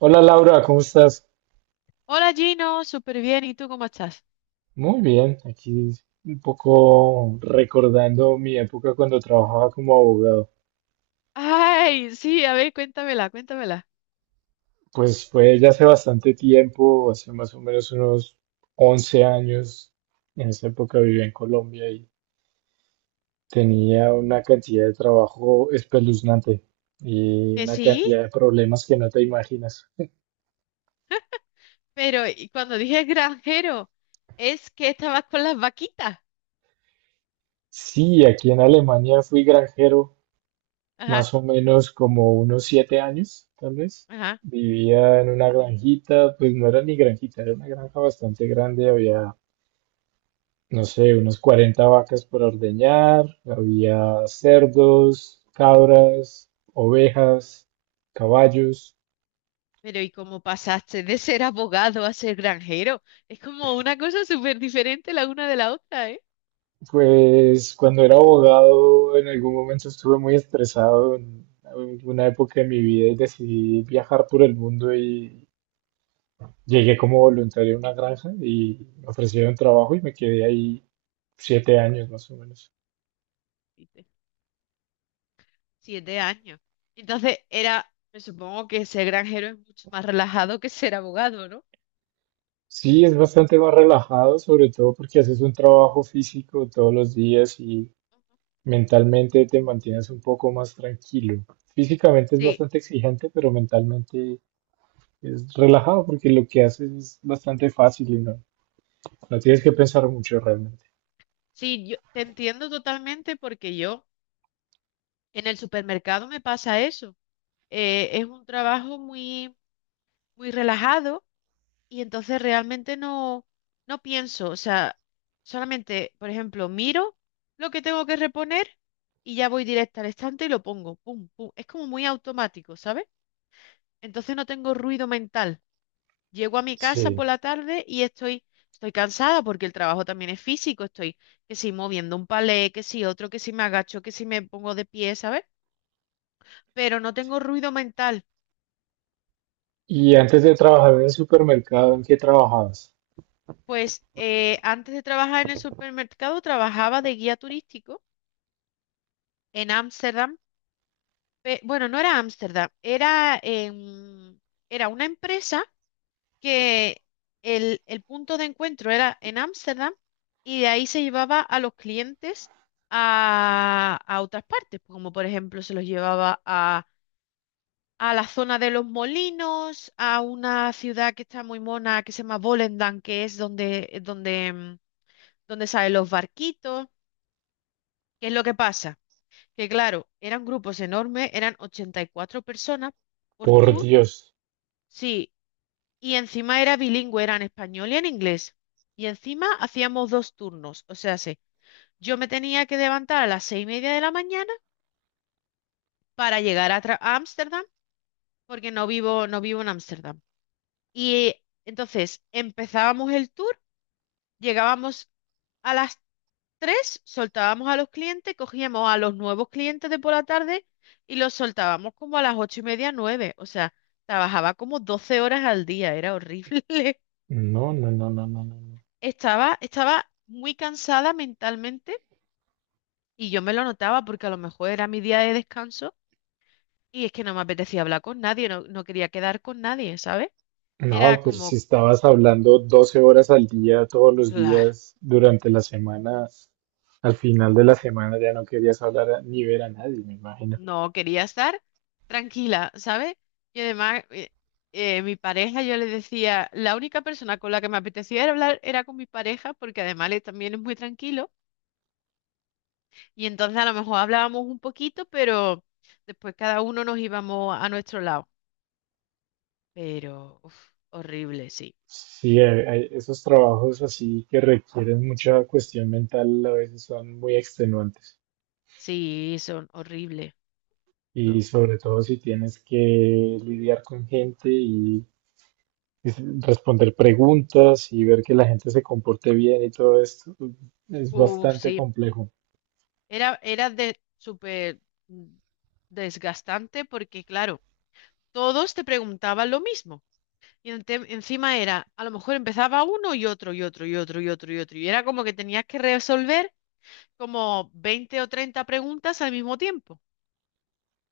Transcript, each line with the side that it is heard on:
right: Hola Laura, ¿cómo estás?
left: Hola Gino, súper bien. ¿Y tú cómo estás?
right: Muy bien, aquí un poco recordando mi época cuando trabajaba como abogado.
left: Ay, sí, a ver, cuéntamela, cuéntamela.
right: Pues fue ya hace bastante tiempo, hace más o menos unos 11 años. En esa época vivía en Colombia y tenía una cantidad de trabajo espeluznante y
left: Que
right: una
left: sí,
right: cantidad de problemas que no te imaginas.
left: pero y cuando dije granjero, es que estabas con las vaquitas.
right: Sí, aquí en Alemania fui granjero
left: Ajá,
right: más o menos como unos 7 años, tal vez.
left: ajá.
right: Vivía en una granjita, pues no era ni granjita, era una granja bastante grande, había, no sé, unos 40 vacas por ordeñar, había cerdos, cabras, ovejas, caballos.
left: Pero ¿y cómo pasaste de ser abogado a ser granjero? Es como una cosa súper diferente la una de la otra, ¿eh?
right: Pues cuando era abogado en algún momento estuve muy estresado en alguna época de mi vida y decidí viajar por el mundo y llegué como voluntario a una granja y me ofrecieron trabajo y me quedé ahí 7 años más o menos.
left: Viste, 7 años. Entonces era, me supongo que ser granjero es mucho más relajado que ser abogado, ¿no?
right: Sí, es bastante más relajado, sobre todo porque haces un trabajo físico todos los días y mentalmente te mantienes un poco más tranquilo. Físicamente es
left: Sí,
right: bastante exigente, pero mentalmente es relajado porque lo que haces es bastante fácil y no, no tienes que pensar mucho realmente.
left: sí, yo te entiendo totalmente porque yo en el supermercado me pasa eso. Es un trabajo muy relajado y entonces realmente no pienso. O sea, solamente, por ejemplo, miro lo que tengo que reponer y ya voy directa al estante y lo pongo. Pum, pum. Es como muy automático, ¿sabes? Entonces no tengo ruido mental. Llego a mi casa
right: Sí.
left: por la tarde y estoy cansada porque el trabajo también es físico. Estoy que si moviendo un palé, que si otro, que si me agacho, que si me pongo de pie, ¿sabes? Pero no tengo ruido mental.
right: Y antes de trabajar en el supermercado, ¿en qué trabajabas?
left: Pues antes de trabajar en el supermercado, trabajaba de guía turístico en Ámsterdam. Bueno, no era Ámsterdam, era era una empresa que el punto de encuentro era en Ámsterdam y de ahí se llevaba a los clientes a otras partes, como por ejemplo se los llevaba a la zona de los molinos, a una ciudad que está muy mona que se llama Volendam, que es donde, donde salen los barquitos. ¿Qué es lo que pasa? Que claro, eran grupos enormes, eran 84 personas por
right: Por
left: tour,
right: Dios.
left: sí, y encima era bilingüe, era en español y en inglés. Y encima hacíamos dos turnos, o sea, sí, yo me tenía que levantar a las 6:30 de la mañana para llegar a, a Ámsterdam, porque no vivo en Ámsterdam. Y entonces empezábamos el tour, llegábamos a las 3, soltábamos a los clientes, cogíamos a los nuevos clientes de por la tarde y los soltábamos como a las 8:30, nueve. O sea, trabajaba como 12 horas al día, era horrible.
right: No, no, no, no, no, no. No.
left: Estaba muy cansada mentalmente y yo me lo notaba porque a lo mejor era mi día de descanso y es que no me apetecía hablar con nadie, no quería quedar con nadie, ¿sabes? Era
right: No, pero si
left: como,
right: estabas hablando 12 horas al día, todos los
left: claro.
right: días, durante la semana, al final de la semana ya no querías hablar ni ver a nadie, me imagino.
left: No, quería estar tranquila, ¿sabes? Y además, mi pareja, yo le decía, la única persona con la que me apetecía era hablar era con mi pareja, porque además él también es muy tranquilo. Y entonces a lo mejor hablábamos un poquito, pero después cada uno nos íbamos a nuestro lado. Pero, uf, horrible, sí.
right: Sí, esos trabajos así que requieren mucha cuestión mental a veces son muy extenuantes.
left: Sí, son horribles. No.
right: Y sobre todo si tienes que lidiar con gente y responder preguntas y ver que la gente se comporte bien y todo esto, es
left: Uf,
right: bastante
left: sí.
right: complejo.
left: Era de súper mm, desgastante porque, claro, todos te preguntaban lo mismo. Encima era, a lo mejor empezaba uno y otro y otro y otro y otro y otro. Y era como que tenías que resolver como 20 o 30 preguntas al mismo tiempo.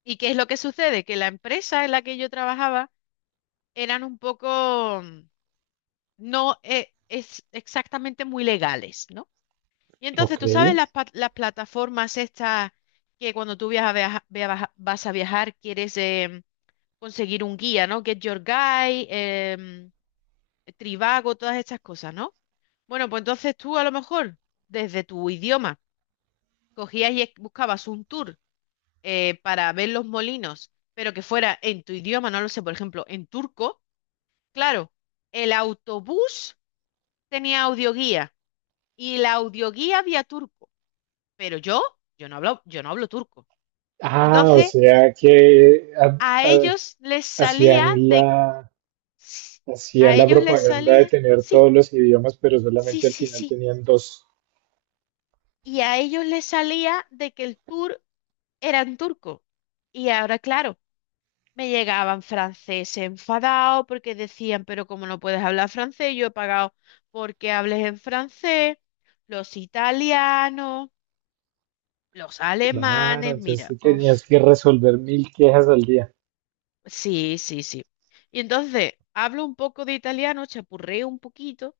left: ¿Y qué es lo que sucede? Que la empresa en la que yo trabajaba eran un poco, no es exactamente muy legales, ¿no? Y entonces,
right: Ok.
left: tú sabes las plataformas estas que cuando tú viajas, vas a viajar, quieres conseguir un guía, ¿no? Get Your Guide, Trivago, todas estas cosas, ¿no? Bueno, pues entonces tú a lo mejor desde tu idioma cogías y buscabas un tour para ver los molinos, pero que fuera en tu idioma, no lo sé, por ejemplo, en turco. Claro, el autobús tenía audioguía y la audioguía había turco, pero yo no hablo turco.
right: Ah, o
left: Entonces,
right: sea que
left: a ellos les salía
right: hacían
left: de...
right: la,
left: s- A
right: hacían la
left: ellos les
right: propaganda de
left: salía...
right: tener
left: Sí,
right: todos los idiomas, pero solamente al final
left: sí.
right: tenían dos.
left: Y a ellos les salía de que el tour era en turco. Y ahora, claro. Me llegaban francés enfadado porque decían, pero como no puedes hablar francés, yo he pagado porque hables en francés, los italianos, los
right: Claro,
left: alemanes,
right: entonces
left: mira,
right: tú tenías
left: uf,
right: que resolver 1.000 quejas al día.
left: sí, sí. Y entonces hablo un poco de italiano, chapurreo un poquito,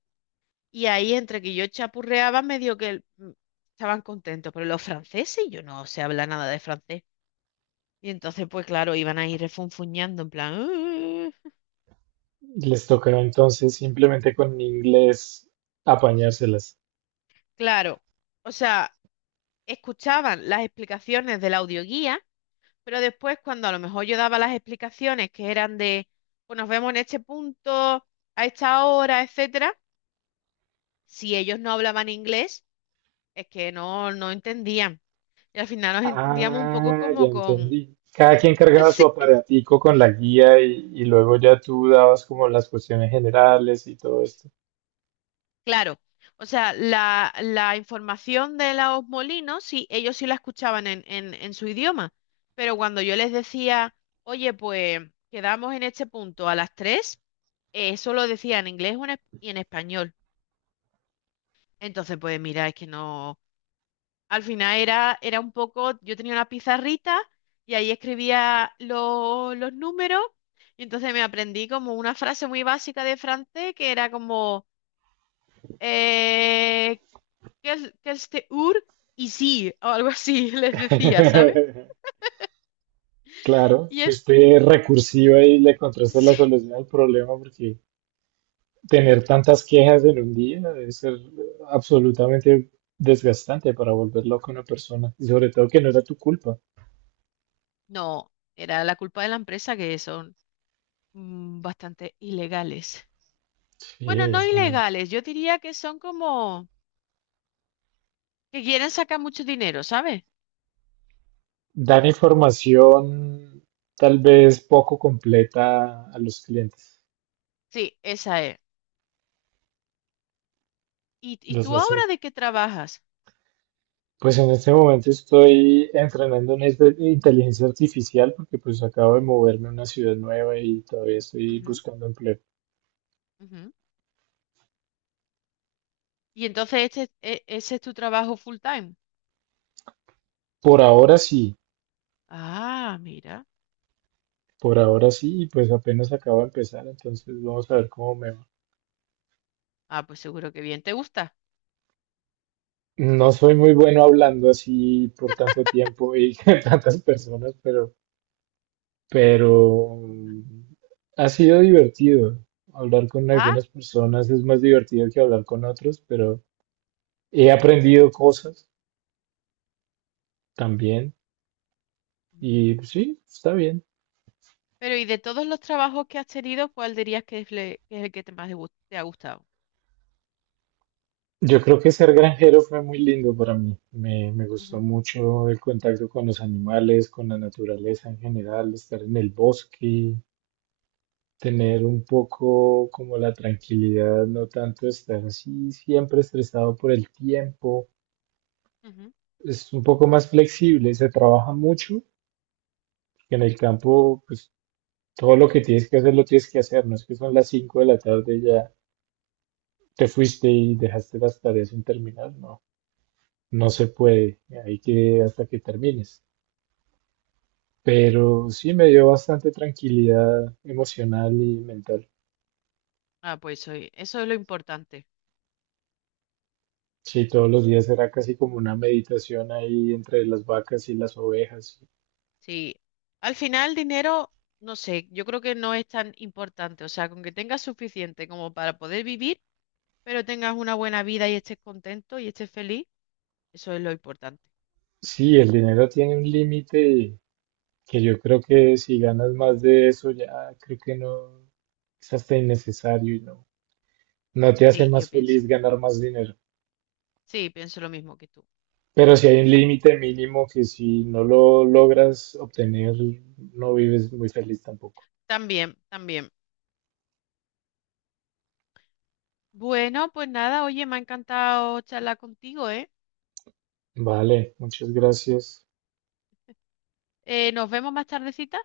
left: y ahí entre que yo chapurreaba, medio que estaban contentos, pero los franceses, yo no sé hablar nada de francés. Y entonces, pues claro, iban ahí refunfuñando en plan".
right: Les tocaba entonces simplemente con inglés apañárselas.
left: Claro, o sea, escuchaban las explicaciones de la audioguía, pero después cuando a lo mejor yo daba las explicaciones que eran de, pues nos vemos en este punto, a esta hora, etcétera, si ellos no hablaban inglés, es que no entendían. Y al final nos entendíamos un poco
right: Ah, ya
left: como con...
right: entendí. Cada quien cargaba su
left: Sí,
right: aparatico con la guía y luego ya tú dabas como las cuestiones generales y todo esto.
left: claro. O sea, la información de los molinos, sí, ellos sí la escuchaban en su idioma, pero cuando yo les decía, oye, pues quedamos en este punto a las 3. Eso lo decía en inglés o y en español. Entonces, pues mira, es que no. Al final era un poco. Yo tenía una pizarrita y ahí escribía los números. Y entonces me aprendí como una frase muy básica de francés que era como. Eh, "Quel- quel te ur" y sí, o algo así, les decía, ¿sabes?
right: Claro,
left: Y en-
right: fuiste recursiva y le encontraste la
left: sí.
right: solución al problema porque tener tantas quejas en un día debe ser absolutamente desgastante para volver loca a una persona y sobre todo que no era tu culpa.
left: No, era la culpa de la empresa que son bastante ilegales.
right: Sí,
left: Bueno, no
right: eso no.
left: ilegales, yo diría que son como. Que quieren sacar mucho dinero, ¿sabes?
right: Dar información tal vez poco completa a los clientes.
left: Sí, esa es. Y
right: Los
left: tú
right: hacen.
left: ahora de qué trabajas?
right: Pues en este momento estoy entrenando en inteligencia artificial porque pues acabo de moverme a una ciudad nueva y todavía estoy
left: Ujú,
right: buscando empleo.
left: ujú. Y entonces ese es tu trabajo full time.
right: Por ahora sí,
left: Ah, mira.
right: por ahora sí, y pues apenas acabo de empezar, entonces vamos a ver cómo me va.
left: Ah, pues seguro que bien te gusta.
right: No soy muy bueno hablando así por tanto tiempo y con tantas personas, pero ha sido divertido. Hablar con
left: Ah,
right: algunas personas es más divertido que hablar con otros, pero he aprendido cosas también y
left: ujú.
right: sí, está bien.
left: Pero ¿y de todos los trabajos que has tenido, cuál dirías que es el que te ha gustado?
right: Yo creo que ser granjero fue muy lindo para mí. Me gustó
left: Ujú,
right: mucho el contacto con los animales, con la naturaleza en general, estar en el bosque, tener un poco como la tranquilidad, no tanto estar así siempre estresado por el tiempo.
left: ujú,
right: Es un poco más flexible, se trabaja mucho, que en el campo, pues todo lo que tienes que hacer lo tienes que hacer, no es que son las 5 de la tarde y ya te fuiste y dejaste las tareas sin terminar, no, no
left: ujú.
right: se puede, hay que hasta que termines. Pero sí me dio bastante tranquilidad emocional y mental.
left: Ah, pues eso, eso es lo importante.
right: Sí, todos los días era casi como una meditación ahí entre las vacas y las ovejas.
left: Sí. Al final, dinero, no sé, yo creo que no es tan importante. O sea, con que tengas suficiente como para poder vivir. Pero tengas una buena vida y estés contento y estés feliz, eso es lo importante.
right: Sí, el dinero tiene un límite que yo creo que si ganas más de eso ya creo que no es hasta innecesario y no, no te hace
left: Sí, yo
right: más
left: pienso.
right: feliz ganar más dinero.
left: Sí, pienso lo mismo que tú.
right: Pero si hay un límite mínimo que si no lo logras obtener, no vives muy feliz tampoco.
left: También, también. Bueno, pues nada, oye, me ha encantado charlar contigo, ¿eh?
right: Vale, muchas gracias.
left: Nos vemos más tardecita.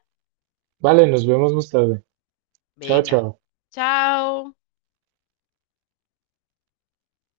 right: Vale, nos vemos más tarde. Chao,
left: Venga.
right: chao.
left: Chao.